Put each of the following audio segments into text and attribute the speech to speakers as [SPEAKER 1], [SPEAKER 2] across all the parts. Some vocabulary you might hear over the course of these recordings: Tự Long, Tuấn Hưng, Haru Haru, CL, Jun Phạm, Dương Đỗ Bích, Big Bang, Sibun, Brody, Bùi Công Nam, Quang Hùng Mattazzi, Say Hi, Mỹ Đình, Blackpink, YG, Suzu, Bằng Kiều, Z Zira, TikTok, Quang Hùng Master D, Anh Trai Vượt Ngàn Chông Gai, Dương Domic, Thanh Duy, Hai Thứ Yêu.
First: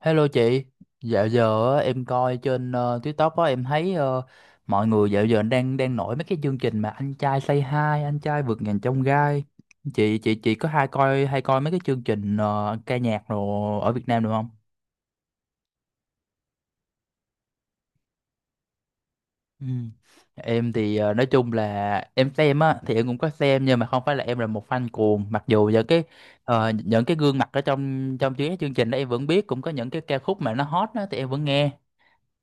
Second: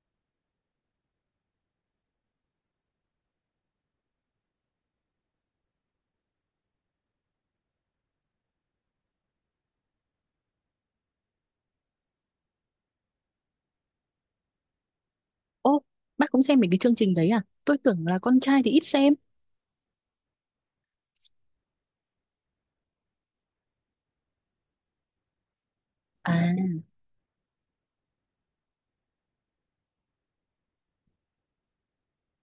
[SPEAKER 1] Hello chị, dạo giờ á, em coi trên TikTok á em thấy mọi người dạo giờ đang đang nổi mấy cái chương trình mà anh trai Say Hi, anh trai vượt ngàn chông gai. Chị có hay coi mấy cái chương trình ca nhạc rồi ở Việt Nam được không?
[SPEAKER 2] Ô, bác cũng xem mấy cái chương trình đấy à? Tôi tưởng là con trai thì ít xem.
[SPEAKER 1] Ừ. Em thì nói chung là em xem á thì em cũng có xem nhưng mà không phải là em là một fan cuồng mặc dù những cái
[SPEAKER 2] À,
[SPEAKER 1] những cái gương mặt ở trong trong chuyến chương trình đó em vẫn biết cũng có những cái ca khúc mà nó hot đó thì em vẫn nghe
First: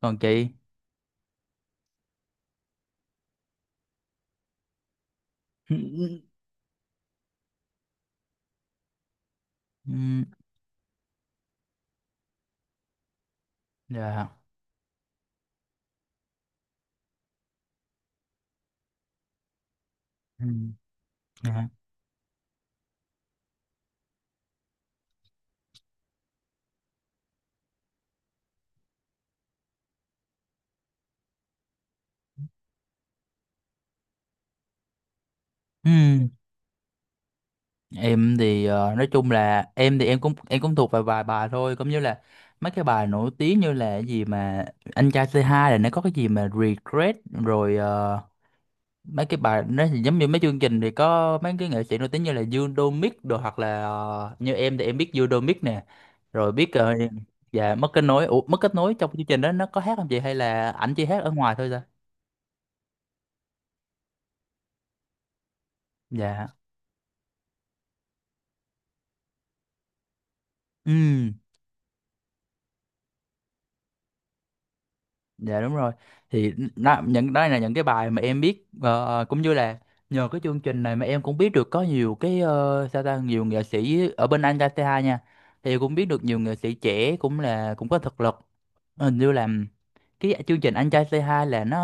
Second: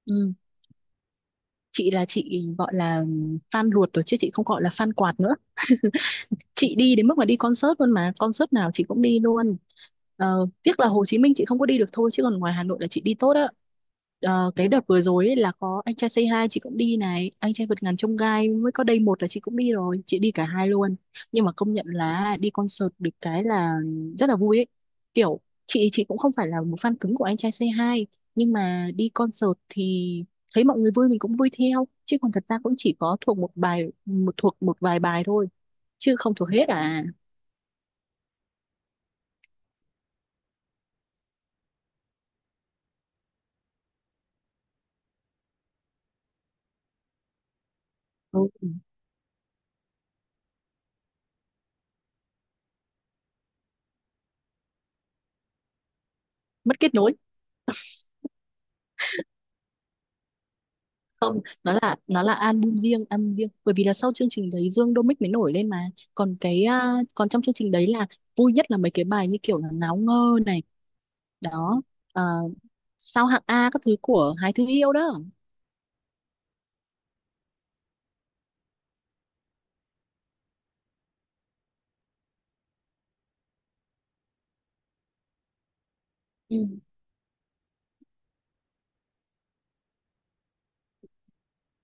[SPEAKER 1] còn
[SPEAKER 2] ừ.
[SPEAKER 1] chị.
[SPEAKER 2] Chị là chị gọi là fan ruột rồi chứ chị không gọi là fan quạt nữa.
[SPEAKER 1] Ừ.
[SPEAKER 2] Chị đi đến mức mà đi concert luôn, mà concert nào chị cũng đi luôn.
[SPEAKER 1] Ừ.
[SPEAKER 2] Tiếc là Hồ Chí Minh chị không có đi được thôi, chứ còn ngoài Hà Nội là chị đi tốt á.
[SPEAKER 1] Dạ.
[SPEAKER 2] Cái đợt vừa rồi ấy là có anh trai Say Hi chị cũng đi này, anh trai vượt ngàn chông gai mới có đây một là chị cũng đi rồi, chị đi cả
[SPEAKER 1] Ừ.
[SPEAKER 2] hai luôn. Nhưng mà
[SPEAKER 1] Dạ.
[SPEAKER 2] công nhận là đi concert được cái là rất là vui ấy, kiểu chị cũng không phải là một fan cứng của anh trai Say Hi, nhưng mà đi concert thì thấy mọi người vui mình cũng vui theo, chứ còn thật ra cũng chỉ có thuộc một bài một thuộc một vài bài thôi, chứ
[SPEAKER 1] Ừ.
[SPEAKER 2] không thuộc hết à.
[SPEAKER 1] Em thì nói chung là em thì em cũng thuộc vài vài bài thôi cũng như là mấy cái bài nổi tiếng như là cái gì mà anh trai c hai là nó có cái gì mà regret rồi
[SPEAKER 2] Ừ,
[SPEAKER 1] mấy cái bài nó thì giống như mấy chương trình thì có mấy cái nghệ sĩ nổi tiếng như là Dương Domic đồ hoặc là như em thì em biết Dương Domic nè rồi biết
[SPEAKER 2] mất kết nối.
[SPEAKER 1] dạ mất kết nối. Ủa, mất kết nối trong chương trình đó nó có hát không chị hay là ảnh chỉ hát ở
[SPEAKER 2] Không,
[SPEAKER 1] ngoài thôi
[SPEAKER 2] nó
[SPEAKER 1] ra?
[SPEAKER 2] là album riêng, album riêng, bởi vì là sau chương trình đấy Dương Domic mới nổi lên mà. Còn
[SPEAKER 1] Dạ.
[SPEAKER 2] cái, còn trong chương trình đấy là vui nhất là mấy cái bài như kiểu là ngáo ngơ này
[SPEAKER 1] Ừ.
[SPEAKER 2] đó. à, Sao hạng A các thứ của Hai Thứ Yêu đó.
[SPEAKER 1] Dạ đúng rồi. Thì nó, những đó là những cái bài mà em biết cũng như là nhờ cái chương trình này mà em cũng biết được có nhiều cái sao ta nhiều nghệ sĩ ở bên Anh ca tê hai nha. Thì cũng biết được nhiều nghệ
[SPEAKER 2] Ừ.
[SPEAKER 1] sĩ trẻ cũng là cũng có thực lực. Hình như là cái chương trình Anh trai C2 là nó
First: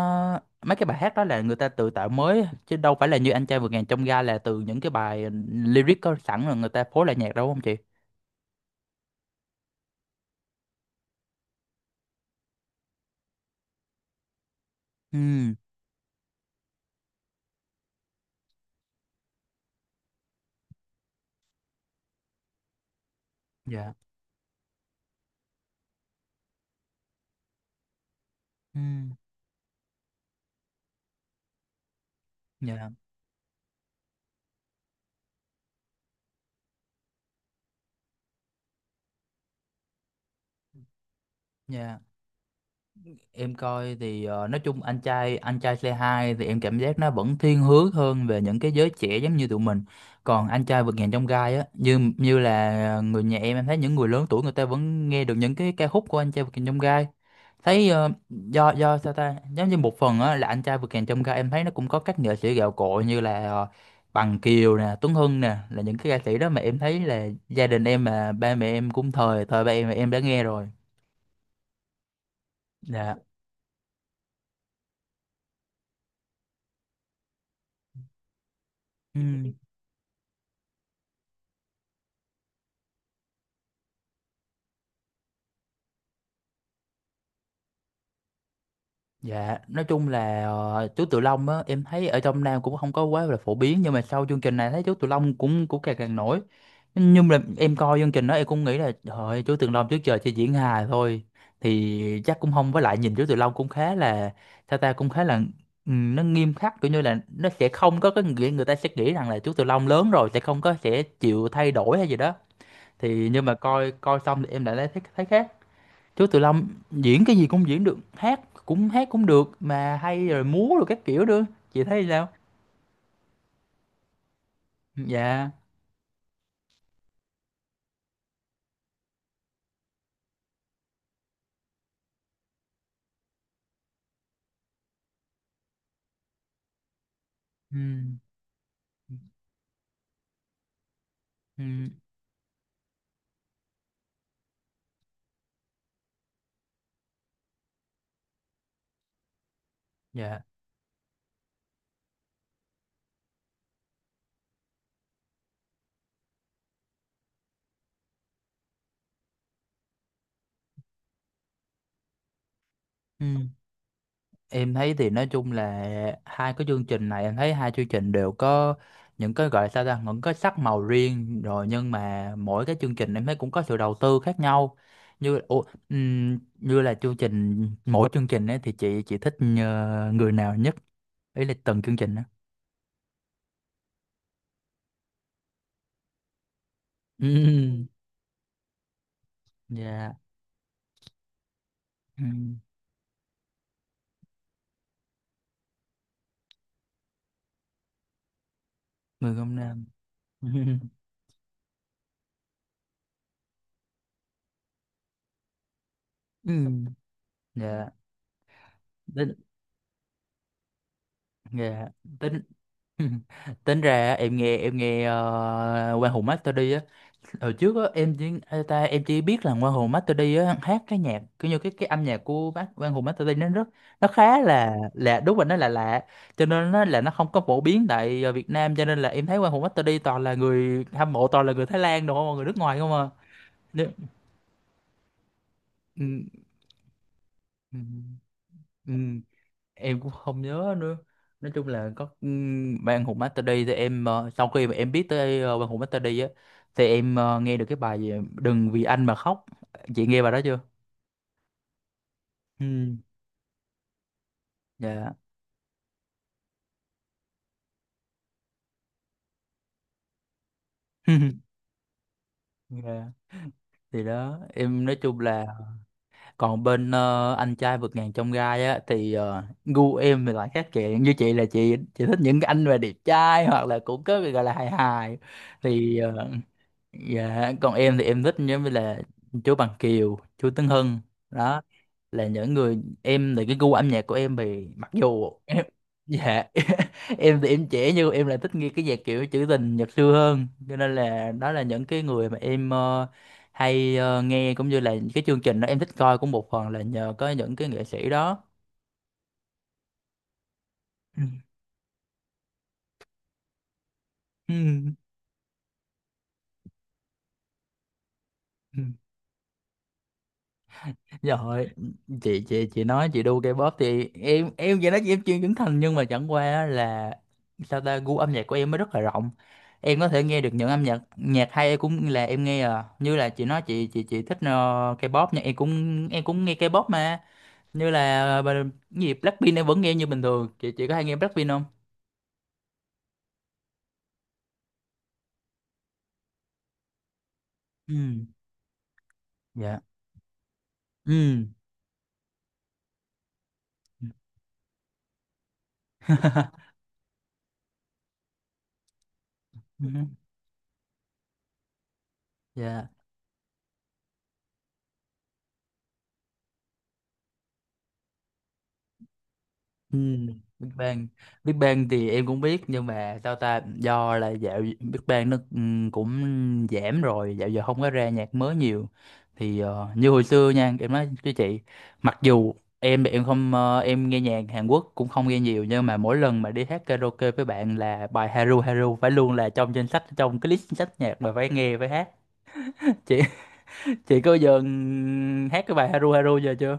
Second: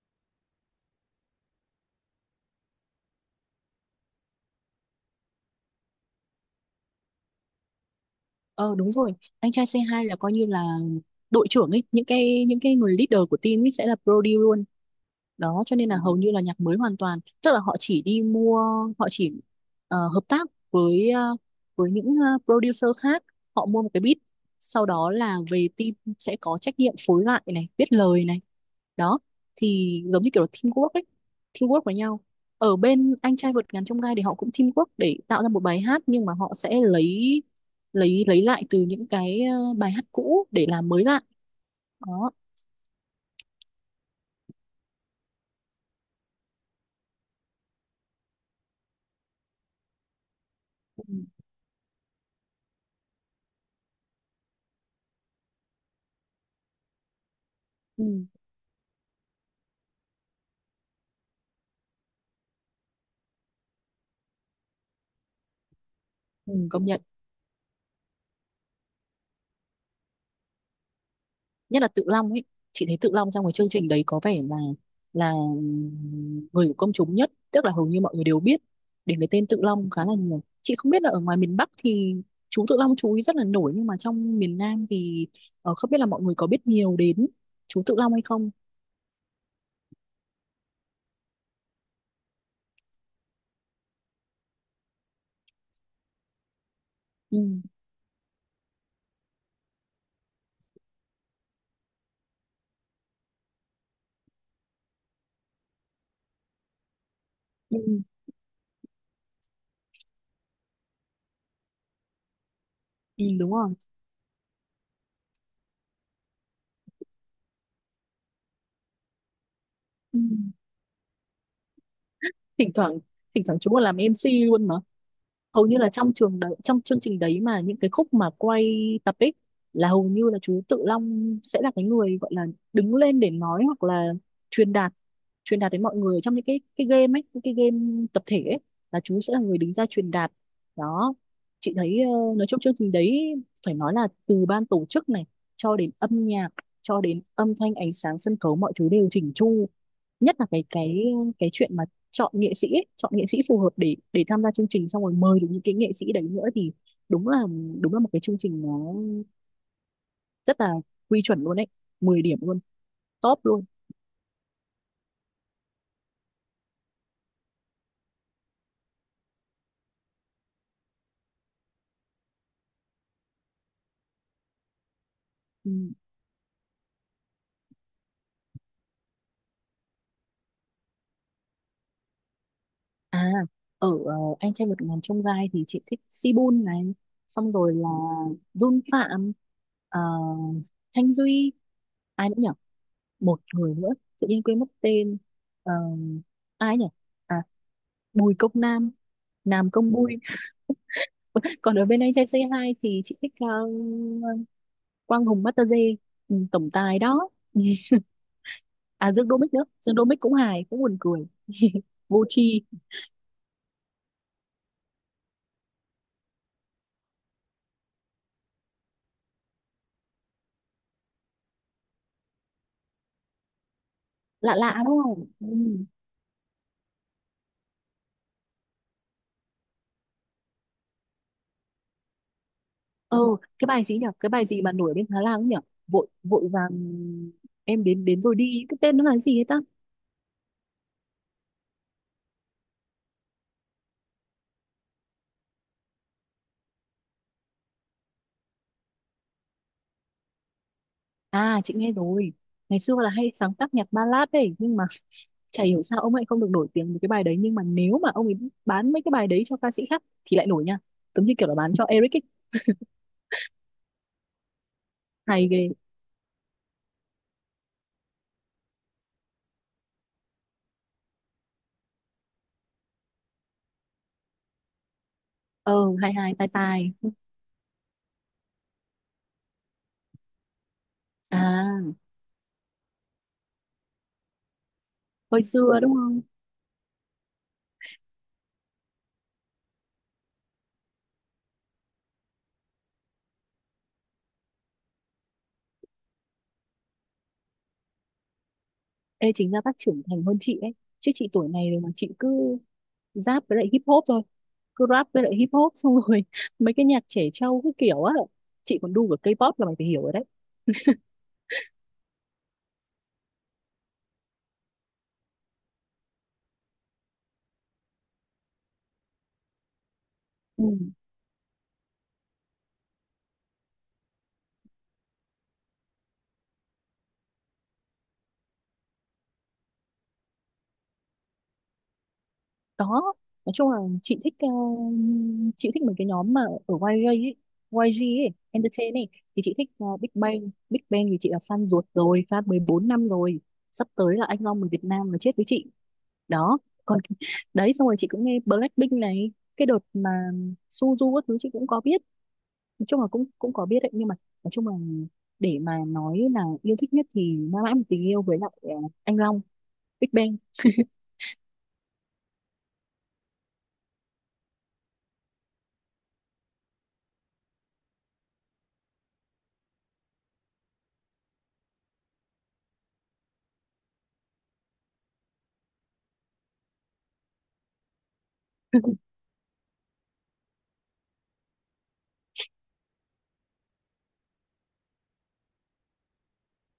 [SPEAKER 1] mấy cái bài hát đó là người ta tự tạo mới chứ đâu phải là như Anh trai vượt ngàn chông gai là từ những cái bài lyric có sẵn rồi người ta phối lại nhạc đâu đúng không chị?
[SPEAKER 2] ờ Đúng rồi, anh trai c hai là coi như là đội trưởng ấy, những cái người leader của team ấy sẽ là Brody luôn.
[SPEAKER 1] Ừ,
[SPEAKER 2] Đó, cho nên là hầu như là nhạc mới hoàn toàn, tức là họ chỉ đi mua, họ chỉ hợp tác với với những producer khác, họ mua một
[SPEAKER 1] dạ.
[SPEAKER 2] cái beat, sau đó là về team sẽ có trách nhiệm phối lại này, viết lời này.
[SPEAKER 1] Ừ,
[SPEAKER 2] Đó, thì giống như kiểu là teamwork ấy, teamwork với nhau. Ở
[SPEAKER 1] dạ.
[SPEAKER 2] bên anh trai vượt ngàn chông gai thì họ cũng teamwork để tạo ra một bài hát, nhưng mà họ sẽ lấy lấy lại từ những cái bài hát cũ để làm mới lại.
[SPEAKER 1] Dạ.
[SPEAKER 2] Đó.
[SPEAKER 1] Em coi thì nói chung anh trai Say Hi thì em cảm giác nó vẫn thiên hướng hơn về những cái giới trẻ giống như tụi mình. Còn anh trai vượt
[SPEAKER 2] ừ.
[SPEAKER 1] ngàn chông gai á, như như là người nhà em thấy những người lớn tuổi người ta vẫn nghe được những cái ca khúc của anh trai vượt ngàn chông gai. Thấy
[SPEAKER 2] Ừ.
[SPEAKER 1] do sao ta, giống như một phần á là anh trai vượt ngàn chông gai em thấy nó cũng có các nghệ sĩ gạo cội như là Bằng Kiều nè, Tuấn Hưng nè, là những cái ca sĩ đó mà
[SPEAKER 2] Ừ.
[SPEAKER 1] em
[SPEAKER 2] Công
[SPEAKER 1] thấy
[SPEAKER 2] nhận
[SPEAKER 1] là gia đình em mà ba mẹ em cũng thời thời ba em đã nghe rồi.
[SPEAKER 2] nhất là Tự Long ấy, chị thấy Tự
[SPEAKER 1] Dạ.
[SPEAKER 2] Long trong cái chương trình đấy có vẻ là người của công chúng nhất, tức là hầu như mọi người đều biết
[SPEAKER 1] Ừ.
[SPEAKER 2] đến cái tên Tự Long khá là nhiều. Chị không biết là ở ngoài miền Bắc thì chú Tự Long chú ý rất là nổi, nhưng mà trong miền Nam thì không biết là mọi người có biết nhiều đến chú Tự Long hay không.
[SPEAKER 1] Dạ, nói chung là chú Tự Long á, em thấy ở trong Nam cũng không có quá là phổ biến nhưng mà sau chương trình này thấy chú Tự Long cũng cũng càng càng nổi. Nhưng mà
[SPEAKER 2] ừ,
[SPEAKER 1] em coi chương trình đó em cũng nghĩ là trời ơi, chú Tự Long trước giờ chỉ diễn hài thôi thì chắc cũng không với lại nhìn chú Tự Long cũng khá là sao ta cũng khá là nó nghiêm khắc kiểu như là nó sẽ
[SPEAKER 2] ừ,
[SPEAKER 1] không có cái nghĩa người ta sẽ nghĩ rằng là chú Tự Long lớn rồi sẽ không có sẽ chịu thay đổi hay gì đó.
[SPEAKER 2] ừ,
[SPEAKER 1] Thì nhưng
[SPEAKER 2] đúng
[SPEAKER 1] mà
[SPEAKER 2] rồi.
[SPEAKER 1] coi coi xong thì em lại thấy thấy khác. Chú Tự Long diễn cái gì cũng diễn được, hát cũng được mà
[SPEAKER 2] Ừ.
[SPEAKER 1] hay rồi múa rồi các kiểu nữa. Chị thấy sao?
[SPEAKER 2] thỉnh thoảng Thỉnh thoảng chú còn làm MC luôn.
[SPEAKER 1] Dạ.
[SPEAKER 2] Hầu như là trong trường đấy, trong chương trình đấy mà những cái khúc mà quay tập ấy, là hầu như là chú Tự Long sẽ là cái người gọi là đứng lên để nói, hoặc là truyền đạt, truyền đạt đến mọi người trong những cái game ấy, những cái
[SPEAKER 1] Ừ.
[SPEAKER 2] game tập thể ấy là chú sẽ là người đứng ra truyền đạt. Đó,
[SPEAKER 1] Ừ.
[SPEAKER 2] chị thấy nói chung chương trình đấy phải nói là từ ban tổ chức này cho đến âm nhạc, cho đến âm thanh ánh sáng sân khấu, mọi thứ đều chỉnh chu. Nhất
[SPEAKER 1] Dạ.
[SPEAKER 2] là cái chuyện mà chọn nghệ sĩ ấy, chọn nghệ sĩ phù hợp để tham gia chương trình, xong rồi mời được những cái nghệ sĩ đấy nữa, thì đúng là một cái chương trình nó rất là quy chuẩn luôn đấy, mười điểm luôn,
[SPEAKER 1] Ừ.
[SPEAKER 2] top luôn.
[SPEAKER 1] Em thấy thì nói chung là hai cái chương trình này em thấy hai chương trình đều có những cái gọi là sao ta những cái sắc màu riêng rồi nhưng mà mỗi cái chương trình em thấy cũng có sự đầu tư khác nhau như ủa,
[SPEAKER 2] Ừ.
[SPEAKER 1] như là chương trình mỗi chương trình ấy thì chị thích người nào nhất ý là từng chương trình đó.
[SPEAKER 2] à Ở anh trai vượt ngàn chông gai thì chị thích Sibun này, xong rồi
[SPEAKER 1] Ừm.
[SPEAKER 2] là Jun Phạm, ờ,
[SPEAKER 1] Dạ.
[SPEAKER 2] Thanh Duy,
[SPEAKER 1] Ừ.
[SPEAKER 2] ai nữa nhỉ, một người nữa tự nhiên quên mất tên. Ờ, Ai nhỉ? À, Bùi Công Nam.
[SPEAKER 1] Mười không
[SPEAKER 2] Nam
[SPEAKER 1] năm.
[SPEAKER 2] Công Bùi. Còn ở bên anh trai Say Hi thì chị thích Quang Hùng Mattazzi, ừ,
[SPEAKER 1] Ừ.
[SPEAKER 2] tổng tài đó.
[SPEAKER 1] Dạ.
[SPEAKER 2] À, Dương
[SPEAKER 1] Tính.
[SPEAKER 2] Đỗ Bích nữa, Dương Đỗ Bích cũng hài, cũng buồn cười,
[SPEAKER 1] Dạ.
[SPEAKER 2] vô
[SPEAKER 1] Tính.
[SPEAKER 2] tri.
[SPEAKER 1] Tính ra em nghe Quang Hùng Master đi á hồi trước á em chỉ ê, ta em chỉ biết là Quang Hùng Master đi á hát cái nhạc kiểu như cái âm nhạc của bác Quang Hùng Master đi nó rất nó khá
[SPEAKER 2] Lạ lạ đúng
[SPEAKER 1] là
[SPEAKER 2] không.
[SPEAKER 1] đúng rồi
[SPEAKER 2] Ừ.
[SPEAKER 1] nó là lạ cho nên nó là nó không có phổ biến tại Việt Nam cho nên là em thấy Quang Hùng Master đi toàn là người hâm mộ toàn là người Thái Lan đúng không à, người nước ngoài không à.
[SPEAKER 2] ừ cái bài
[SPEAKER 1] Nếu-
[SPEAKER 2] gì nhỉ, cái bài gì mà nổi ở bên Thái Lan ấy nhỉ, vội
[SPEAKER 1] ừ,
[SPEAKER 2] vội vàng
[SPEAKER 1] ừ,
[SPEAKER 2] em đến đến rồi đi, cái
[SPEAKER 1] ừ. Ừ.
[SPEAKER 2] tên nó là gì ấy ta.
[SPEAKER 1] Em cũng không nhớ nữa. Nói chung là có ban hùng master đi thì em sau khi mà em biết tới ban hùng master đi á thì em nghe được cái bài gì, đừng vì anh mà khóc. Chị nghe bài đó chưa?
[SPEAKER 2] À, chị nghe rồi, ngày xưa
[SPEAKER 1] Ừm.
[SPEAKER 2] là hay sáng tác nhạc ballad ấy, nhưng mà
[SPEAKER 1] Dạ.
[SPEAKER 2] chả hiểu sao ông ấy không được nổi tiếng với cái bài đấy, nhưng mà nếu mà ông ấy bán mấy cái bài đấy cho ca sĩ khác thì lại nổi nha, giống như kiểu là bán cho Eric ấy.
[SPEAKER 1] Dạ. Thì đó em nói chung là
[SPEAKER 2] Hay ghê.
[SPEAKER 1] còn bên anh trai vượt ngàn chông gai á thì gu em thì lại khác chị như chị là chị thích những cái anh mà đẹp trai hoặc là cũng có cái gọi là hài hài
[SPEAKER 2] ờ
[SPEAKER 1] thì
[SPEAKER 2] Hai
[SPEAKER 1] ờ.
[SPEAKER 2] hai tai tai.
[SPEAKER 1] Dạ, còn em thì em thích giống như là chú Bằng Kiều, chú Tấn Hưng đó
[SPEAKER 2] À,
[SPEAKER 1] là những người em thì cái gu âm nhạc của em thì mặc dù
[SPEAKER 2] hồi
[SPEAKER 1] em
[SPEAKER 2] xưa đúng không.
[SPEAKER 1] dạ. Em thì em trẻ nhưng em lại thích nghe cái nhạc kiểu trữ tình Nhật xưa hơn cho nên là đó là những cái người mà em hay nghe cũng như là những cái chương trình đó em thích coi cũng một phần là nhờ có những cái nghệ sĩ đó.
[SPEAKER 2] Ê, chính ra bác trưởng thành hơn chị ấy, chứ chị tuổi này rồi mà chị cứ rap với lại hip hop thôi, cứ
[SPEAKER 1] Ừ.
[SPEAKER 2] rap với lại hip hop, xong rồi mấy cái nhạc trẻ trâu cái kiểu á. Chị
[SPEAKER 1] Ừ.
[SPEAKER 2] còn đu cả K-pop là mày phải hiểu rồi đấy.
[SPEAKER 1] Rồi, chị nói chị đu K-pop thì em vậy nói chị em chuyên trưởng thành nhưng mà chẳng qua á là sao ta gu âm nhạc của em nó rất là rộng. Em có thể nghe được
[SPEAKER 2] Ừ.
[SPEAKER 1] những âm nhạc nhạc hay em cũng là em nghe à. Như là chị nói chị thích K-pop nhưng em cũng nghe K-pop mà. Như là bà- cái gì Blackpink em vẫn nghe như bình thường. Chị có hay nghe Blackpink không?
[SPEAKER 2] Đó, nói chung là chị thích, chị thích mấy cái nhóm mà ở YG ấy, YG
[SPEAKER 1] Ừ.
[SPEAKER 2] ấy Entertain ấy, thì chị thích
[SPEAKER 1] Dạ.
[SPEAKER 2] Big Bang. Big Bang thì chị là
[SPEAKER 1] Ừ.
[SPEAKER 2] fan ruột rồi, fan 14 năm rồi. Sắp tới là anh Long người Việt Nam là chết với chị đó. Còn cái, đấy xong rồi chị cũng nghe Blackpink này, cái đợt mà Suzu các thứ chị cũng có biết. Nói
[SPEAKER 1] Dạ.
[SPEAKER 2] chung là cũng cũng có biết đấy, nhưng mà nói chung là để mà nói là yêu thích nhất thì mãi mãi một tình yêu với lại anh Long
[SPEAKER 1] Ừ,
[SPEAKER 2] Big Bang.
[SPEAKER 1] Big Bang. Big Bang thì em cũng biết nhưng mà sao ta do là dạo Big Bang nó cũng giảm rồi dạo giờ không có ra nhạc mới nhiều thì như hồi xưa nha em nói với chị mặc dù em thì em không em nghe nhạc Hàn Quốc cũng không nghe nhiều nhưng mà mỗi lần mà đi hát karaoke với bạn là bài Haru Haru phải luôn là trong danh sách trong cái list sách nhạc mà phải nghe phải hát. chị chị có bao giờ hát cái bài Haru Haru giờ chưa?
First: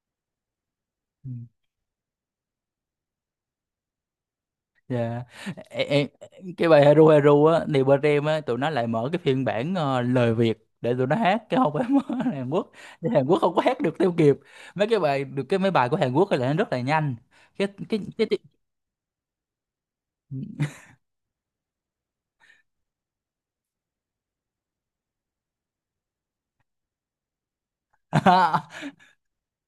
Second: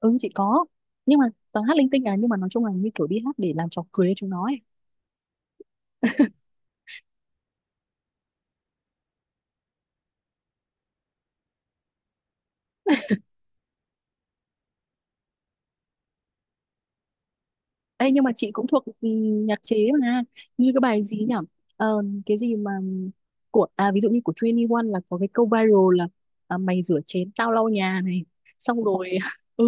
[SPEAKER 2] Ừ chị có, nhưng mà toàn hát linh tinh à, nhưng mà nói chung là như kiểu đi hát để làm trò cười cho chúng nó ấy.
[SPEAKER 1] Dạ. Ê, ê, cái bài Heru Heru á thì bên em á tụi nó lại mở cái phiên bản lời Việt để tụi nó hát cái không phải mở Hàn Quốc thì Hàn Quốc không có hát được theo kịp mấy cái bài được cái mấy bài của Hàn Quốc thì là nó rất là nhanh cái cái
[SPEAKER 2] Ê, nhưng
[SPEAKER 1] cái,
[SPEAKER 2] mà
[SPEAKER 1] cái...
[SPEAKER 2] chị cũng thuộc nhạc chế mà. Như cái bài gì nhỉ, cái gì mà của ví dụ như của 21 là có cái câu viral là, à, mày rửa chén tao lau nhà này, xong rồi ừ.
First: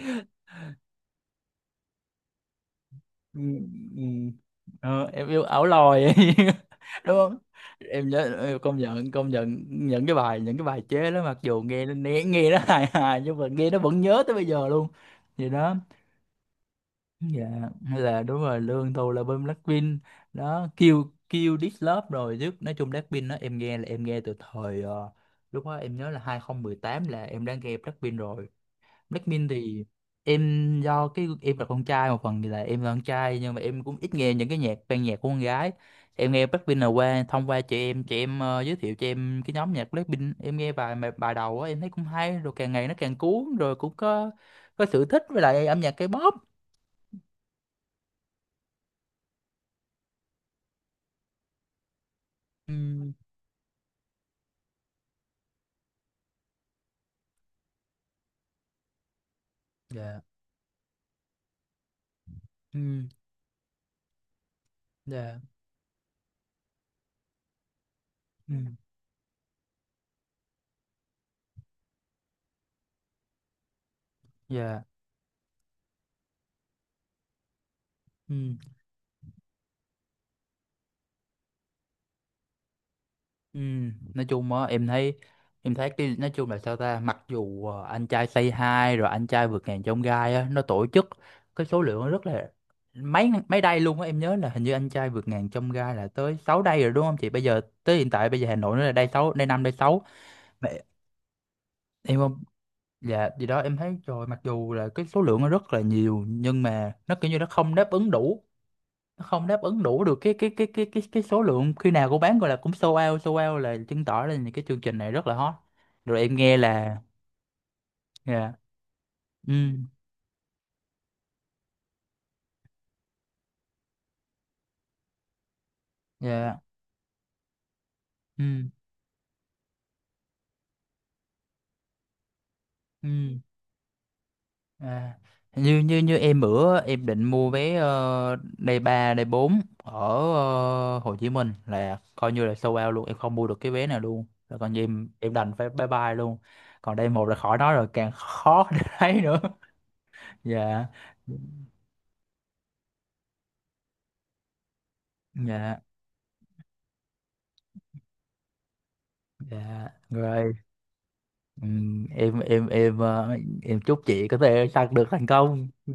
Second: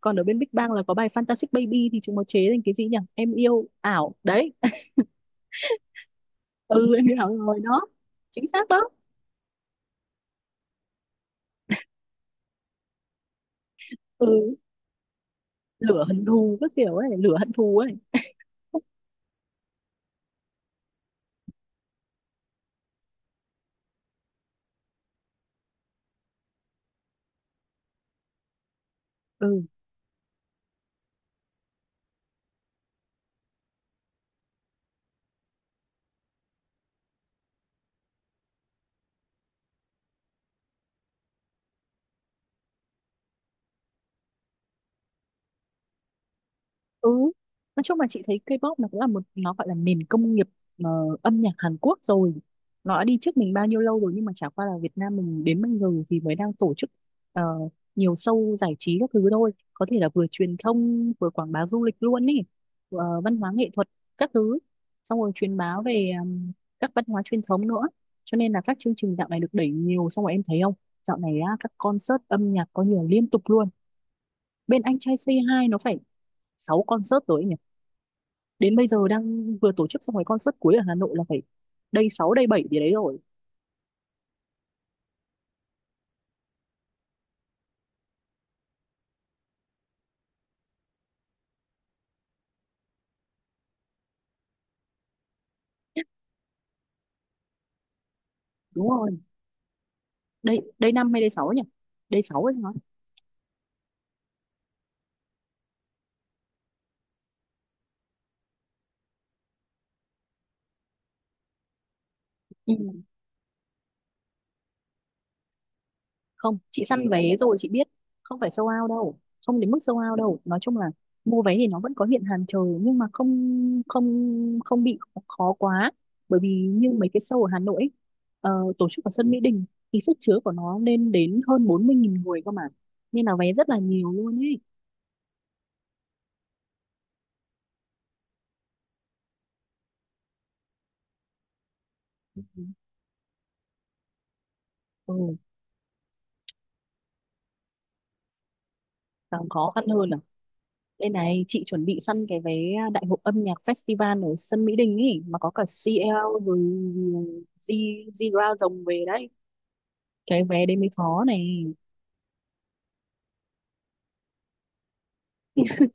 [SPEAKER 2] Còn ở bên Big Bang là có bài Fantastic Baby thì chúng nó chế thành cái gì nhỉ, em
[SPEAKER 1] Ừ,
[SPEAKER 2] yêu
[SPEAKER 1] ừ.
[SPEAKER 2] ảo đấy.
[SPEAKER 1] Ờ, em yêu ảo lòi
[SPEAKER 2] Ừ em
[SPEAKER 1] đúng
[SPEAKER 2] yêu ảo
[SPEAKER 1] không?
[SPEAKER 2] rồi đó.
[SPEAKER 1] Em nhớ
[SPEAKER 2] Chính
[SPEAKER 1] em
[SPEAKER 2] xác đó.
[SPEAKER 1] công nhận những cái bài chế đó mặc dù nghe nghe nghe nó hài hài nhưng mà nghe nó vẫn nhớ tới bây
[SPEAKER 2] Ừ,
[SPEAKER 1] giờ luôn vậy đó.
[SPEAKER 2] lửa hận thù các kiểu ấy, lửa
[SPEAKER 1] Dạ.
[SPEAKER 2] hận thù ấy.
[SPEAKER 1] Hay là đúng rồi lương tôi là bên Blackpink đó kêu kêu Love rồi chứ nói chung Blackpink đó em nghe là em nghe từ thời lúc đó em nhớ là 2018 là em đã nghe Blackpink rồi. Blackpink
[SPEAKER 2] Ừ.
[SPEAKER 1] thì em do cái em là con trai một phần thì là em là con trai nhưng mà em cũng ít nghe những cái nhạc ban nhạc của con gái. Em nghe Blackpink là qua thông qua chị em giới thiệu cho em cái nhóm nhạc Blackpink em nghe bài bài bài đầu á em thấy cũng hay rồi càng ngày nó càng cuốn rồi cũng có sự thích với lại âm nhạc K-pop.
[SPEAKER 2] Ừ, nói chung là chị thấy K-pop nó cũng là một nó gọi là nền công nghiệp ờ, âm nhạc Hàn Quốc rồi.
[SPEAKER 1] Ừ,
[SPEAKER 2] Nó đã đi trước mình bao nhiêu lâu rồi, nhưng mà chả qua là Việt Nam mình đến bây giờ thì mới đang tổ chức ờ, nhiều show giải trí các thứ thôi. Có thể là
[SPEAKER 1] dạ.
[SPEAKER 2] vừa truyền thông vừa quảng bá du lịch luôn ý,
[SPEAKER 1] Ừ,
[SPEAKER 2] Văn hóa nghệ thuật các thứ. Xong rồi
[SPEAKER 1] dạ.
[SPEAKER 2] truyền bá về các văn hóa truyền thống nữa. Cho nên
[SPEAKER 1] Ừ,
[SPEAKER 2] là các chương trình dạo này được đẩy nhiều, xong rồi em thấy không? Dạo này á, các concert âm nhạc có nhiều liên tục luôn. Bên
[SPEAKER 1] dạ.
[SPEAKER 2] anh trai Say Hi nó phải 6 concert rồi ấy,
[SPEAKER 1] Ừ,
[SPEAKER 2] đến bây giờ đang vừa tổ chức xong cái concert cuối ở Hà Nội là phải day 6 day 7 gì đấy rồi.
[SPEAKER 1] ừ. Nói chung á em thấy cái nói chung là sao ta mặc dù anh trai Say Hi rồi anh trai vượt ngàn chông gai á nó tổ chức cái số lượng nó rất là mấy mấy đây luôn á em nhớ là hình như anh trai vượt ngàn chông gai là tới 6 đây rồi đúng không chị bây giờ tới hiện tại bây giờ Hà Nội nó
[SPEAKER 2] Đúng
[SPEAKER 1] là đây
[SPEAKER 2] rồi,
[SPEAKER 1] 6 đây 5 đây 6
[SPEAKER 2] đây
[SPEAKER 1] mà
[SPEAKER 2] đây 5 hay đây sáu nhỉ,
[SPEAKER 1] em
[SPEAKER 2] đây
[SPEAKER 1] không.
[SPEAKER 2] 6 hay sao ấy.
[SPEAKER 1] Dạ gì đó em thấy rồi mặc dù là cái số lượng nó rất là nhiều nhưng mà nó kiểu như nó không đáp ứng đủ. Nó không đáp ứng đủ được cái số lượng khi nào cô bán gọi là cũng
[SPEAKER 2] Ừ.
[SPEAKER 1] sold out là chứng tỏ là cái chương trình này rất là hot rồi em nghe
[SPEAKER 2] Không, chị
[SPEAKER 1] là.
[SPEAKER 2] săn vé rồi chị biết, không phải
[SPEAKER 1] Dạ.
[SPEAKER 2] sold out đâu,
[SPEAKER 1] Ừ.
[SPEAKER 2] không đến mức sold out đâu. Nói chung là mua vé thì nó vẫn có hiện hàng chờ, nhưng mà không không không bị khó quá, bởi vì
[SPEAKER 1] Dạ.
[SPEAKER 2] như mấy cái show ở Hà Nội ấy, ờ,
[SPEAKER 1] Ừ.
[SPEAKER 2] tổ chức ở sân Mỹ Đình thì sức chứa của nó lên đến hơn 40.000 người cơ mà, nên là
[SPEAKER 1] Ừ.
[SPEAKER 2] vé rất là nhiều luôn ấy.
[SPEAKER 1] À. như như như em bữa em định mua vé day 3 day 4 ở Hồ Chí Minh là coi như là sold out luôn em không mua được cái vé nào luôn là coi như em
[SPEAKER 2] Ừ,
[SPEAKER 1] đành phải bye bye luôn. Còn day một là khỏi nói rồi càng khó để thấy nữa.
[SPEAKER 2] càng khó khăn hơn à.
[SPEAKER 1] Dạ.
[SPEAKER 2] Đây này, chị chuẩn bị săn cái vé, đại hội âm nhạc festival ở sân Mỹ Đình ấy mà có cả
[SPEAKER 1] Dạ.
[SPEAKER 2] CL rồi Z Zira rồng về đấy.
[SPEAKER 1] Dạ
[SPEAKER 2] Cái
[SPEAKER 1] rồi.
[SPEAKER 2] vé đấy mới khó này.
[SPEAKER 1] Ừ, em em em ờ, em chúc chị có thể đạt được thành công. Ừ.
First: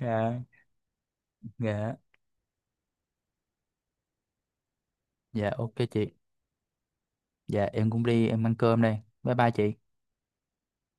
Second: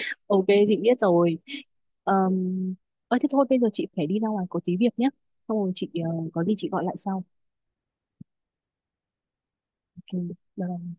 [SPEAKER 1] Dạ.
[SPEAKER 2] Ok, chị biết rồi.
[SPEAKER 1] Dạ.
[SPEAKER 2] Um, Ơi thế thôi, bây giờ chị phải đi ra ngoài có tí việc nhé.
[SPEAKER 1] Dạ
[SPEAKER 2] Xong rồi
[SPEAKER 1] ok
[SPEAKER 2] chị
[SPEAKER 1] chị.
[SPEAKER 2] có gì chị gọi lại sau.
[SPEAKER 1] Dạ em cũng đi em ăn cơm đây. Bye bye chị.
[SPEAKER 2] Ok. Bye.